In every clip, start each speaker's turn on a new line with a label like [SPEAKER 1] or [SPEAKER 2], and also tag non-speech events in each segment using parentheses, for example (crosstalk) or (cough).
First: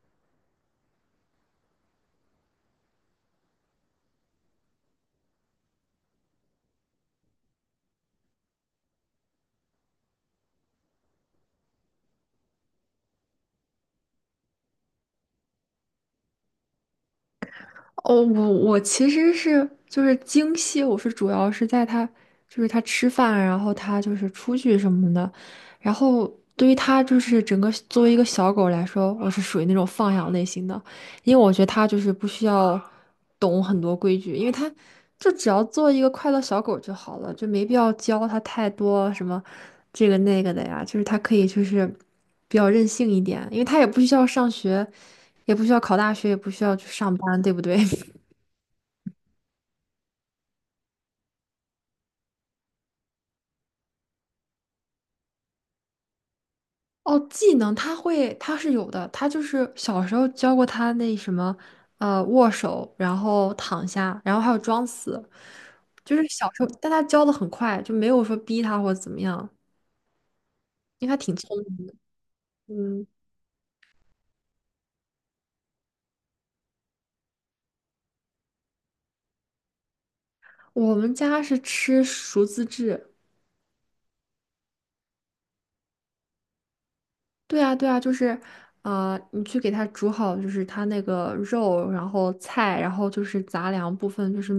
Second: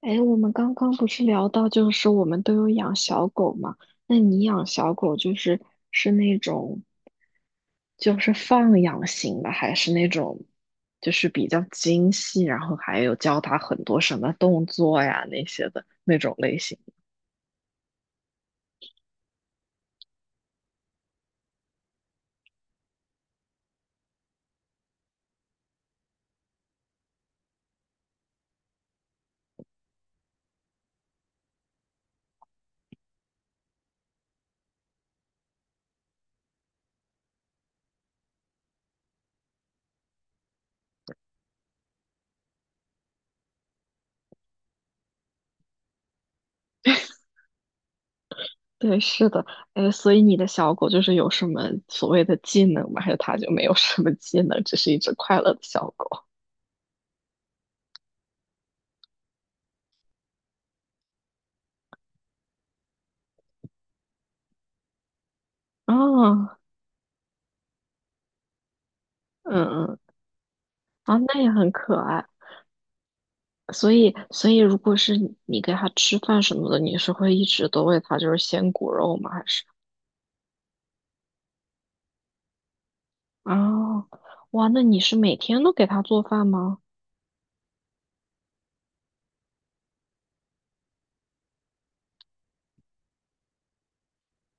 [SPEAKER 1] 哎，我们刚刚不是聊到，就是我们都有养小狗嘛？那你养小狗就是是那种放养型的，还是那种就是比较精细，然后还有教它很多什么动作呀那些的那种类型？
[SPEAKER 2] 哦，我其实是就是精细，我是主要是在他就是他吃饭，然后他就是出去什么的，然后对于他就是整个作为一个小狗来说，我是属于那种放养类型的，因为我觉得它就是不需要懂很多规矩，因为它就只要做一个快乐小狗就好了，就没必要教它太多什么这个那个的呀，就是它可以就是比较任性一点，因为它也不需要上学，也不需要考大学，也不需要去上班，对不对？
[SPEAKER 1] 对，是的。哎，所以你的小狗就是有什么所谓的技能吗？还是它就没有什么技能，只是一只快乐的小狗？
[SPEAKER 2] 哦，技能他会，他是有的，他就是小时候教过他那什么，握手，然后躺下，然后还有装死，就是小
[SPEAKER 1] 啊。
[SPEAKER 2] 时候，但他教的很快，就没有说逼他或者怎么样，
[SPEAKER 1] 嗯嗯。
[SPEAKER 2] 因
[SPEAKER 1] 啊，
[SPEAKER 2] 为他挺
[SPEAKER 1] 那也
[SPEAKER 2] 聪
[SPEAKER 1] 很
[SPEAKER 2] 明的。
[SPEAKER 1] 可爱。
[SPEAKER 2] 嗯，
[SPEAKER 1] 所以，所以如果是你给它吃饭什么的，你是会一直都喂它就是鲜骨肉吗？还是
[SPEAKER 2] 我们家是吃熟自制，
[SPEAKER 1] 啊，哇，那你是每天都给它做饭吗？
[SPEAKER 2] 对啊，对啊，就是，你去给它煮好，就是它那个肉，然后菜，然后就是杂粮部分，就是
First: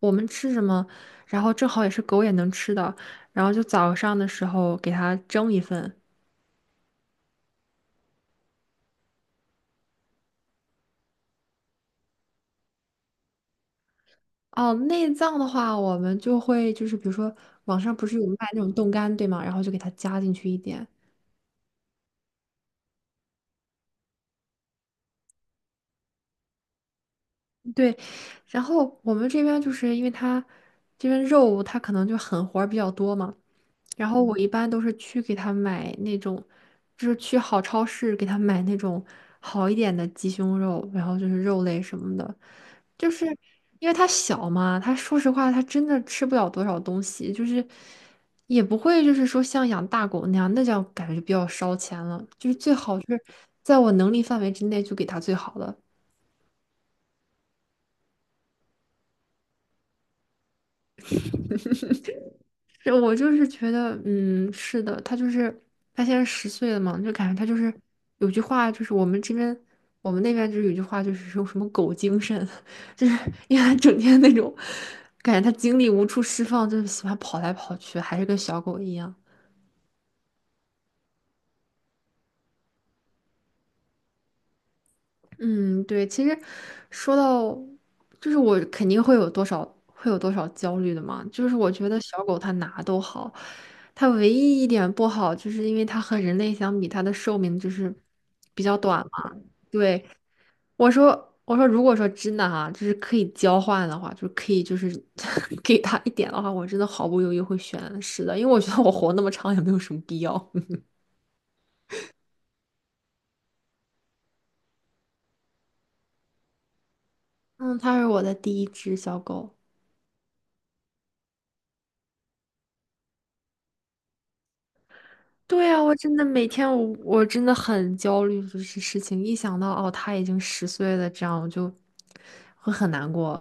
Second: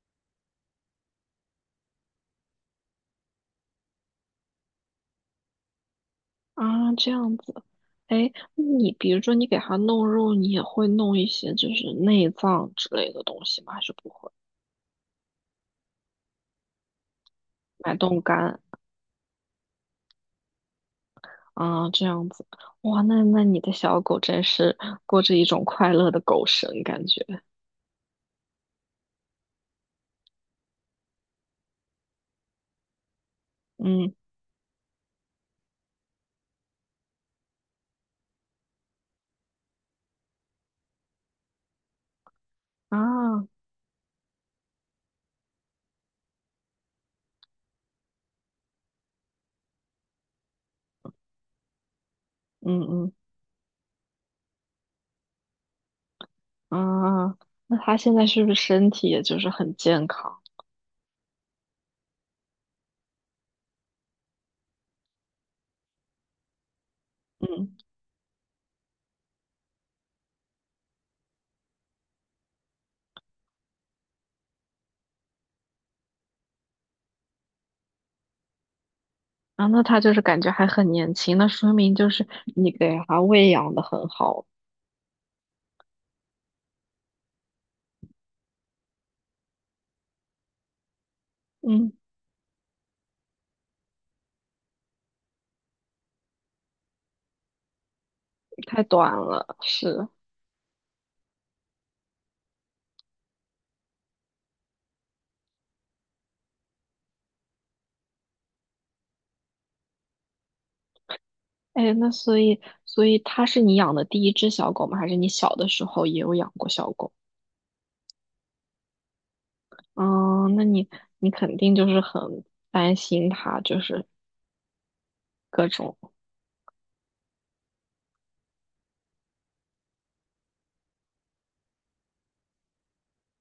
[SPEAKER 2] 我们吃什么，然后正好也是狗也能吃的，然后就早上的时候给它蒸一份。
[SPEAKER 1] 啊，这样子。哎，那你比如说你给它弄肉，你也会弄一些就是内脏之类的东西吗？还是不会？
[SPEAKER 2] 哦，内脏的话，我们就会就是比如说网
[SPEAKER 1] 买
[SPEAKER 2] 上不
[SPEAKER 1] 冻
[SPEAKER 2] 是有卖
[SPEAKER 1] 干。
[SPEAKER 2] 那种冻干，对吗？然后就给它加进去一点。
[SPEAKER 1] 啊，这样子。哇，那那你的小狗真是过着一种快乐的狗生感觉。
[SPEAKER 2] 对，然后我们这边就是因为它这边肉它可能就狠活儿比较多嘛。然
[SPEAKER 1] 嗯。
[SPEAKER 2] 后我一般都是去给他买那种，就是去好超市给他买那种好一点的鸡胸肉，然后就是肉类什么的，就是
[SPEAKER 1] 啊。
[SPEAKER 2] 因为它小嘛，它说实话它真的吃不了多少东西，就是也不会就是说像养大狗那样，那叫感觉就比较烧钱了，就是最
[SPEAKER 1] 嗯
[SPEAKER 2] 好就
[SPEAKER 1] 嗯。
[SPEAKER 2] 是在我能力范围之内就给它最好的。
[SPEAKER 1] 啊，那他现在是不是身体也就是很健康？
[SPEAKER 2] 是我就是觉得，嗯，是的，他就是他现在十岁了嘛，就感觉他就是
[SPEAKER 1] 嗯。
[SPEAKER 2] 有句话，就是我们这边我们那边就是有句话，就是说什么“狗精神”，(laughs) 就是因为他整天那种感觉，他精力无处释放，就是喜欢跑来跑去，还是跟小狗一样。
[SPEAKER 1] 啊，那他就是感觉还很年轻，那说明就是你给他喂养的很好。
[SPEAKER 2] 嗯，对，其实说到，就是我肯定会有多少会有多少焦虑的嘛。就是我觉
[SPEAKER 1] 嗯。
[SPEAKER 2] 得小狗它哪都好，它唯一一点不好，就是因为它和人类相比，它的寿命就是比较
[SPEAKER 1] 太
[SPEAKER 2] 短
[SPEAKER 1] 短
[SPEAKER 2] 嘛。
[SPEAKER 1] 了，
[SPEAKER 2] 对，
[SPEAKER 1] 是。
[SPEAKER 2] 我说，如果说真的哈、就是可以交换的话，就是可以就是 (laughs) 给它一点的话，我真的毫不犹豫会选是的，因为我觉得我活那么长也没有什么必要。(laughs)
[SPEAKER 1] 哎，那所以，所以它是你养的第一只小狗吗？还是你小的时候也有养过小狗？
[SPEAKER 2] 嗯，它是我的第一只小狗。
[SPEAKER 1] 嗯，那你肯定就是很担心它，就是各
[SPEAKER 2] 对啊，我
[SPEAKER 1] 种。
[SPEAKER 2] 真的每天我真的很焦虑，就是事情一想到哦，他已经十岁了，这样我就会很难过。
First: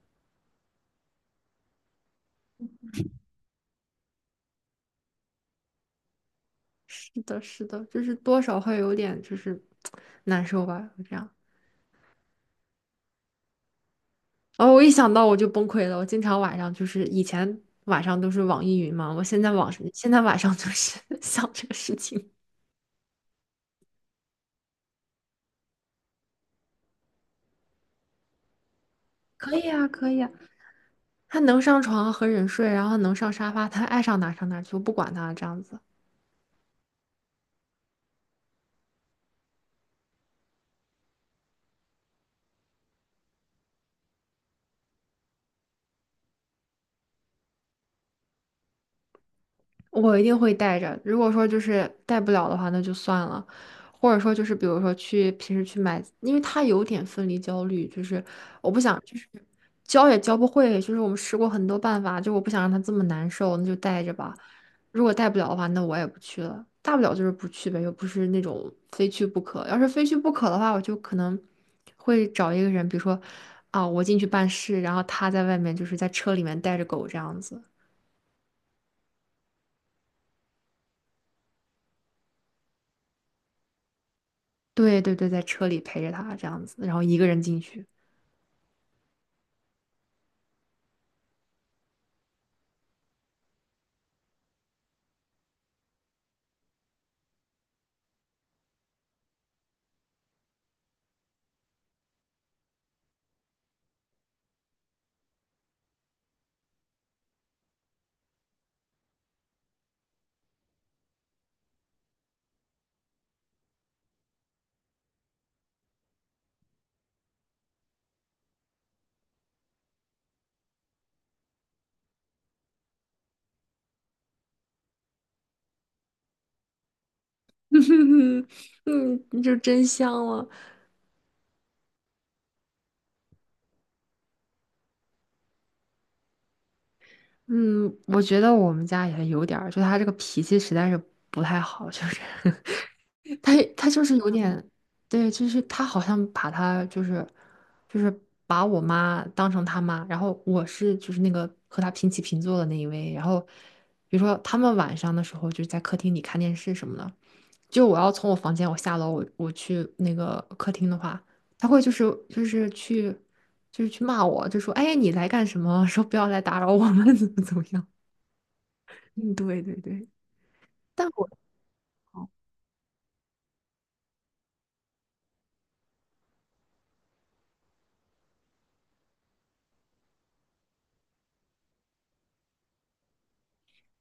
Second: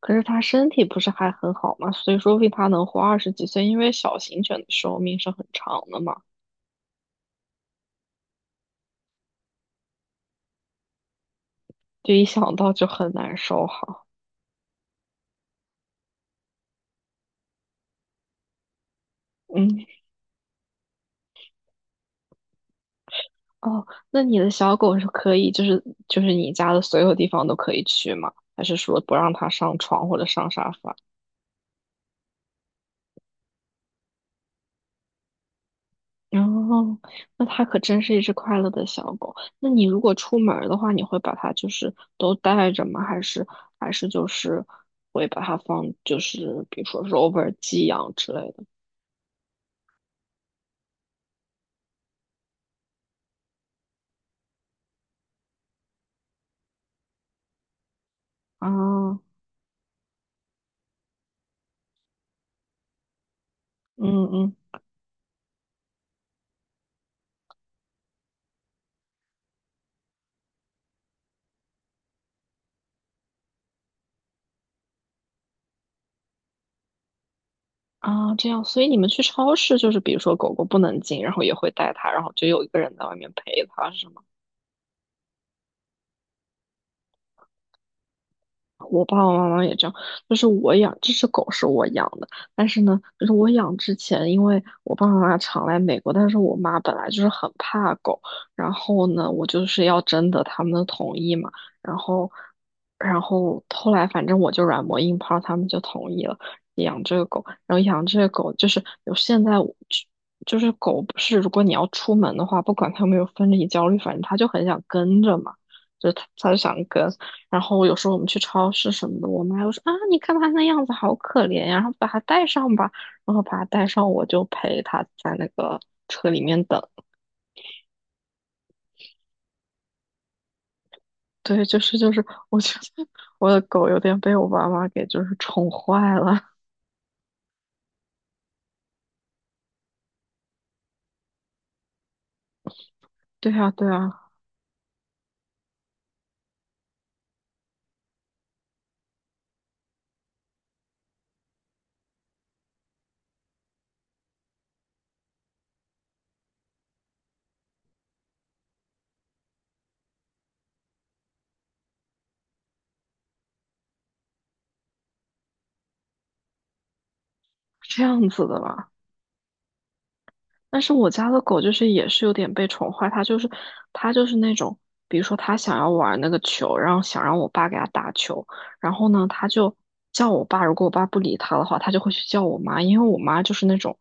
[SPEAKER 1] 可是它身体不是还很好吗？所以说为定它能活二十几岁，因为小型犬的寿命是很长的嘛。
[SPEAKER 2] 是的，是的，就是多少会有点就是难受吧，就这样。
[SPEAKER 1] 就一想到就很难受哈。
[SPEAKER 2] 哦，我一想到我就崩溃了。我经常晚上就是以前晚上都是网易云嘛，我现在网
[SPEAKER 1] 嗯。
[SPEAKER 2] 现在晚上就是 (laughs) 想这个事情。
[SPEAKER 1] 哦，那你的小狗是可以，就是你家的所有地方都可以去吗？还是说不让它
[SPEAKER 2] 可以
[SPEAKER 1] 上
[SPEAKER 2] 啊，
[SPEAKER 1] 床
[SPEAKER 2] 可
[SPEAKER 1] 或
[SPEAKER 2] 以
[SPEAKER 1] 者
[SPEAKER 2] 啊，
[SPEAKER 1] 上沙发？
[SPEAKER 2] 他能上床和人睡，然后能上沙发，他爱上哪上哪去，我不管他这样子。
[SPEAKER 1] 哦，那它可真是一只快乐的小狗。那你如果出门儿的话，你会把它就是都带着吗？还是就是会把它放，就是比如说 rover 寄养之类的？
[SPEAKER 2] 我一定会带着。如果说就是带不了的话，那就算了。或者说就是比如说去平时去买，因为他有点分离焦虑，就是
[SPEAKER 1] 啊，
[SPEAKER 2] 我不想就
[SPEAKER 1] 嗯
[SPEAKER 2] 是教也教不会，就是我们试过很多办法，就我不想让他这么难受，那就带着吧。
[SPEAKER 1] 嗯。
[SPEAKER 2] 如果带不了的话，那我也不去了。大不了就是不去呗，又不是那种非去不可。要是非去不可的话，我就可能会找一个人，比如说啊，我进去办事，然后他在外面就是在车里面带着狗这样子。
[SPEAKER 1] 啊，这样，所以你们去超市就是，比如说狗狗不能进，然后也会带它，然后就有一个人在外面陪它，是吗？
[SPEAKER 2] 对对对，在车里陪着他这样子，然后一个人进去。
[SPEAKER 1] 我爸爸妈妈也这样，就是我养这只狗是我养的，但是呢，就是我养之前，因为我爸爸妈妈常来美国，但是我妈本来就是很怕狗，然后呢，我就是要征得他们的同意嘛，然后，然后后来反正我就软磨硬泡，他们就同意了养这个狗，然后养这个狗就是有现在我就是狗不是如果你要出门的话，不管它有没有分离焦虑，反正它就很想跟着嘛。就它就想跟，然后有时候我们去超市什么的，我妈就说啊，你看它那样子好可怜呀，然后把它带上吧，然后把它带上，我就陪它在那个车里面等。
[SPEAKER 2] (laughs) 嗯，就真香了。
[SPEAKER 1] 对，就是，我觉得我的狗有点被我爸妈给就是宠坏了。
[SPEAKER 2] 嗯，我觉得我们家也有点儿，就他这个脾气实在是不太好，就是
[SPEAKER 1] (laughs)
[SPEAKER 2] (laughs) 他
[SPEAKER 1] 对呀，对
[SPEAKER 2] 他就是
[SPEAKER 1] 呀，
[SPEAKER 2] 有点，对，就是他好像把他就是把我妈当成他妈，然后我是就是那个和他平起平坐的那一位，然后比如说他们晚上的时候就是在客厅里看电视什么的，就我要从我房间我下楼我去那个客厅的话，他会就是就是去就是去骂我，就说哎你来干什么？说不要来打扰我们，怎么怎么样？
[SPEAKER 1] 是这样子的吧？
[SPEAKER 2] 嗯，对对对，
[SPEAKER 1] 但是
[SPEAKER 2] 但
[SPEAKER 1] 我
[SPEAKER 2] 我
[SPEAKER 1] 家的狗就是也是有点被宠坏，它就是那种，比如说它想要玩那个球，然后想让我爸给它打球，然后呢，它就叫我爸，如果我爸不理它的话，它就会去叫我妈，因为我妈就是那种，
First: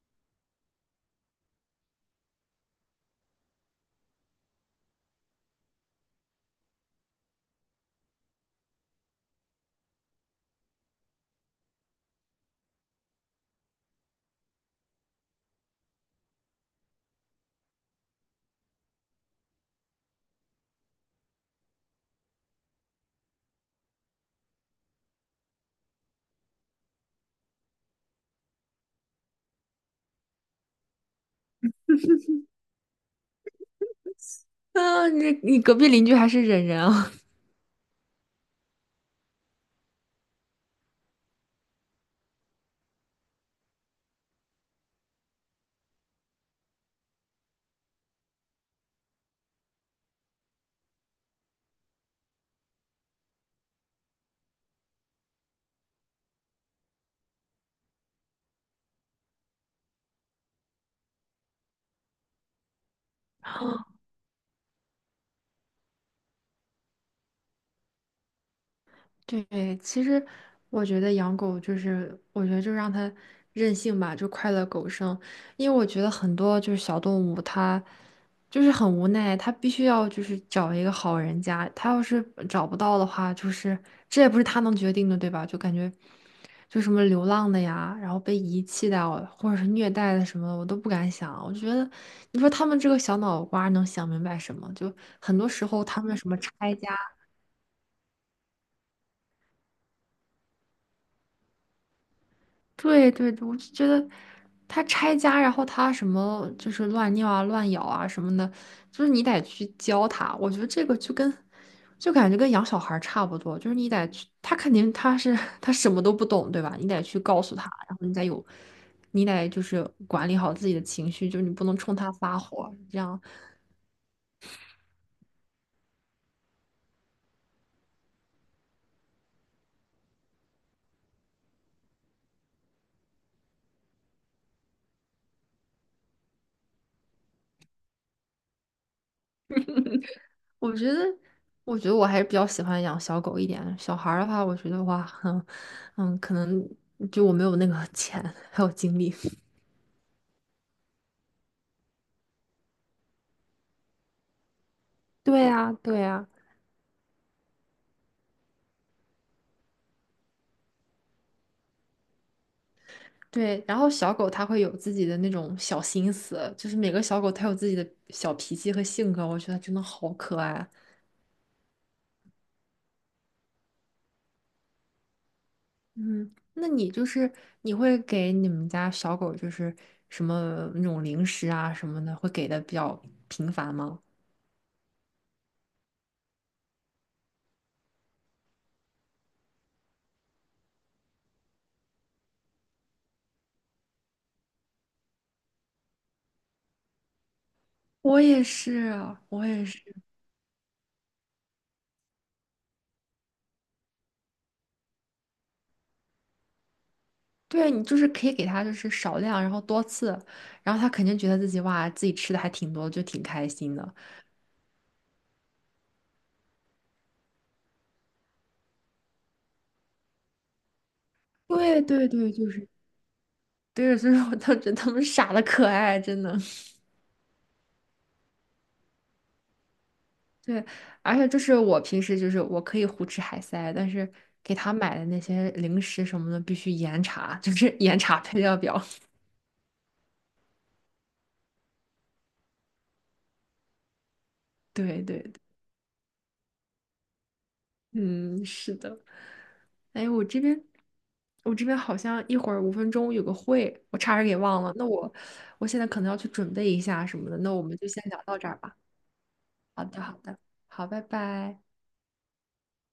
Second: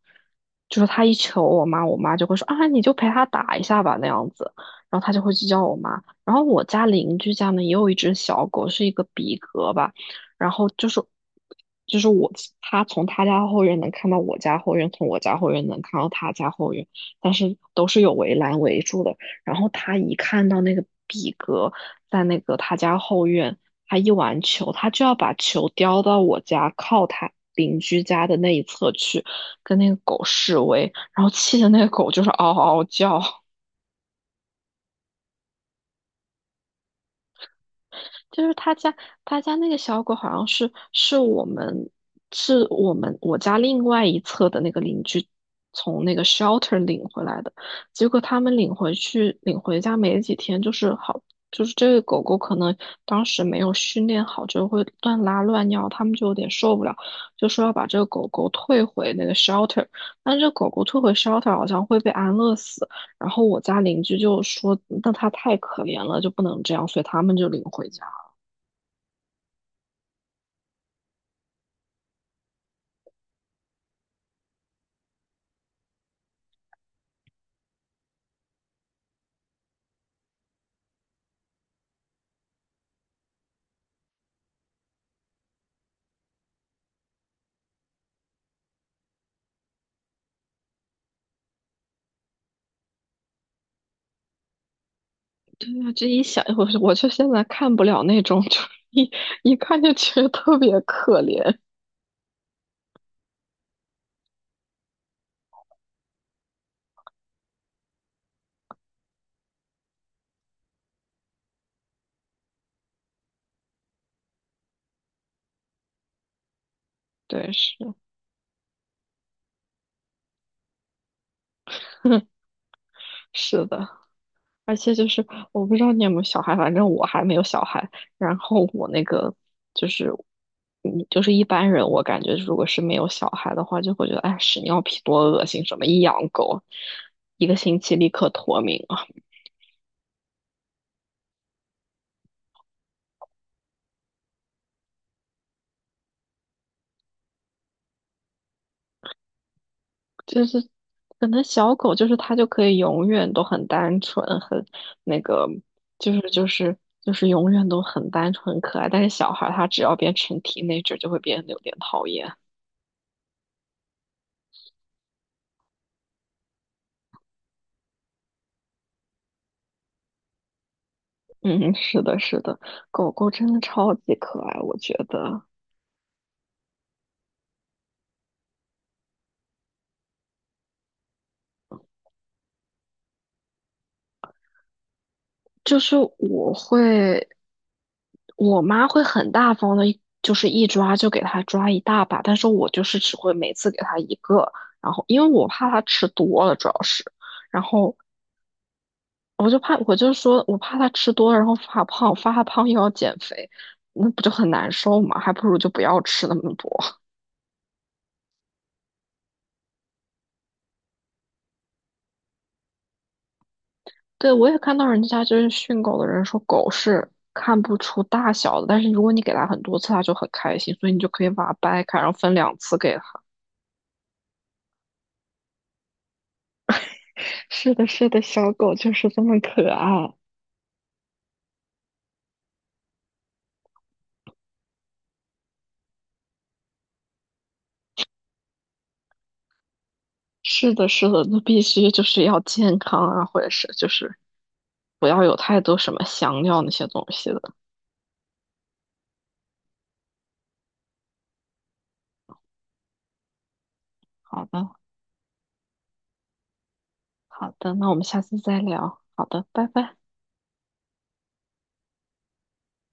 [SPEAKER 1] 就是它一求我妈，我妈就会说啊，你就陪它打一下吧那样子，然后它就会去叫我妈。然后我家邻居家呢也有一只小狗，是一个比格吧。然后就是就是我他从他家后院能看到我家后院，从我家后院能看到他家后院，但是都是有围栏围住的。然后他一看到那个比格在那个他家后院，他一玩球，他就要把球叼到我家靠他邻居家的那一侧去，跟那个狗示威，然后气的那个狗就是嗷嗷嗷叫。
[SPEAKER 2] 啊，你隔壁邻居还是忍人啊。
[SPEAKER 1] 就是他家他家那个小狗好像是我家另外一侧的那个邻居从那个 shelter 领回来的，结果他们领回家没几天，就是这个狗狗可能当时没有训练好，就会乱拉乱尿，他们就有点受不了，就说要把这个狗狗退回那个 shelter，但这狗狗退回 shelter 好像会被安乐死，然后我家邻居就说那它太可怜了，就不能这样，所以他们就领回家。
[SPEAKER 2] 对，其实我觉得养狗就是，我觉得就让它任性吧，就快乐狗生。因为我觉得很多就是小动物，它就是很无奈，它必须要就是找一个好人家。它要是找不到的话，就是这也不是它能决定的，对吧？就感觉就什么流浪的呀，然后被遗弃的啊或者是虐待的什么的，我都不敢想。我觉得你说他们这个小脑瓜儿能想明白什么？就很多时
[SPEAKER 1] 对
[SPEAKER 2] 候
[SPEAKER 1] 啊，
[SPEAKER 2] 他
[SPEAKER 1] 这
[SPEAKER 2] 们
[SPEAKER 1] 一
[SPEAKER 2] 什么
[SPEAKER 1] 想，我
[SPEAKER 2] 拆家。
[SPEAKER 1] 我就现在看不了那种，(laughs) 就是一看就觉得特别可怜。
[SPEAKER 2] 对对对，我就觉得他拆家，然后他什么就是乱尿啊、乱咬啊什么的，就是你得去教他。我觉得这个就跟就感觉跟养小孩儿差不多，就是你得去，他肯定他是 (laughs) 他什么都不懂，对吧？你得去告
[SPEAKER 1] 对，
[SPEAKER 2] 诉他，
[SPEAKER 1] 是
[SPEAKER 2] 然后你得有，你得就是管理好自己的情绪，就是你不能冲他发火。这样，
[SPEAKER 1] 是的，而且就是我不知道你有没有小孩，反正我还没有小孩。然后我那个就是，嗯，就是一般人，我感觉如果是没有小孩的话，就会觉得哎，屎尿屁多恶心，什么一养狗，一个星期立刻脱敏。
[SPEAKER 2] 我觉得，我觉得我还是比较喜欢养小狗一点。小孩儿的话，我觉得哇，(laughs) 嗯嗯，可能就我没有那个钱还有精力。
[SPEAKER 1] 就是可能小狗就是它就可以永远都很单纯，很那
[SPEAKER 2] 对
[SPEAKER 1] 个，
[SPEAKER 2] 呀，对
[SPEAKER 1] 就是
[SPEAKER 2] 呀，
[SPEAKER 1] 就是就是永远都很单纯很可爱。但是小孩儿他只要变成 teenager 就会变得有点讨厌。
[SPEAKER 2] 对，然后小狗它会有自己的那种小心思，就是每个小狗它有自己的小脾气和性格，我觉得真的好可爱啊
[SPEAKER 1] 嗯，是的，是的，狗狗真的超级可爱，我觉得。
[SPEAKER 2] 嗯，那你就是你会给你们家小狗就是什么那种零食啊什么的，会给的比较频繁吗？
[SPEAKER 1] 就是我会，我妈会很大方的，就是一抓就给它抓一大把，但是我就是只会每次给它一个，然后因为我怕它吃多了，主要是。然后
[SPEAKER 2] 我也是，我
[SPEAKER 1] 我就
[SPEAKER 2] 也
[SPEAKER 1] 怕，
[SPEAKER 2] 是。
[SPEAKER 1] 我就说，我怕它吃多了，然后发胖，发胖又要减肥，那不就很难受吗？还不如就不要吃那么多。(laughs)
[SPEAKER 2] 对，你就是可以给它就是少量，然后多次，然后它肯定觉得自己哇自己吃的还挺多，就挺开心的。
[SPEAKER 1] 对，我也看到人家就是训狗的人说，狗是看不出大小的，但是如果你给它很多次，它就很开心，所以你就可以把它
[SPEAKER 2] 对
[SPEAKER 1] 掰开，然
[SPEAKER 2] 对
[SPEAKER 1] 后
[SPEAKER 2] 对，
[SPEAKER 1] 分
[SPEAKER 2] 就
[SPEAKER 1] 两
[SPEAKER 2] 是
[SPEAKER 1] 次给它。
[SPEAKER 2] 对，所以说我都觉得他们傻的可爱，真的。
[SPEAKER 1] (laughs) 是的，是的，小狗就是这么可爱。
[SPEAKER 2] 对，而且就是我平时就是我可以胡吃海塞，但是给他买的那些零食什么的必须严查，就是 (laughs) 严查配料表。
[SPEAKER 1] 是的，是的，那必须就是要健康啊，或者是就是
[SPEAKER 2] (laughs) 对
[SPEAKER 1] 不
[SPEAKER 2] 对
[SPEAKER 1] 要
[SPEAKER 2] 对，
[SPEAKER 1] 有太多什么香料那些东西的。
[SPEAKER 2] 嗯，是的。哎，我这边好像一会儿5分钟有个会，我差点给
[SPEAKER 1] 好
[SPEAKER 2] 忘了。
[SPEAKER 1] 的，
[SPEAKER 2] 那我现在可能要去准备一下什么的，那
[SPEAKER 1] 好
[SPEAKER 2] 我
[SPEAKER 1] 的，
[SPEAKER 2] 们就
[SPEAKER 1] 那我
[SPEAKER 2] 先
[SPEAKER 1] 们下
[SPEAKER 2] 聊
[SPEAKER 1] 次
[SPEAKER 2] 到这儿
[SPEAKER 1] 再
[SPEAKER 2] 吧。
[SPEAKER 1] 聊。好的，拜
[SPEAKER 2] 好
[SPEAKER 1] 拜。
[SPEAKER 2] 的，好的，好，拜拜。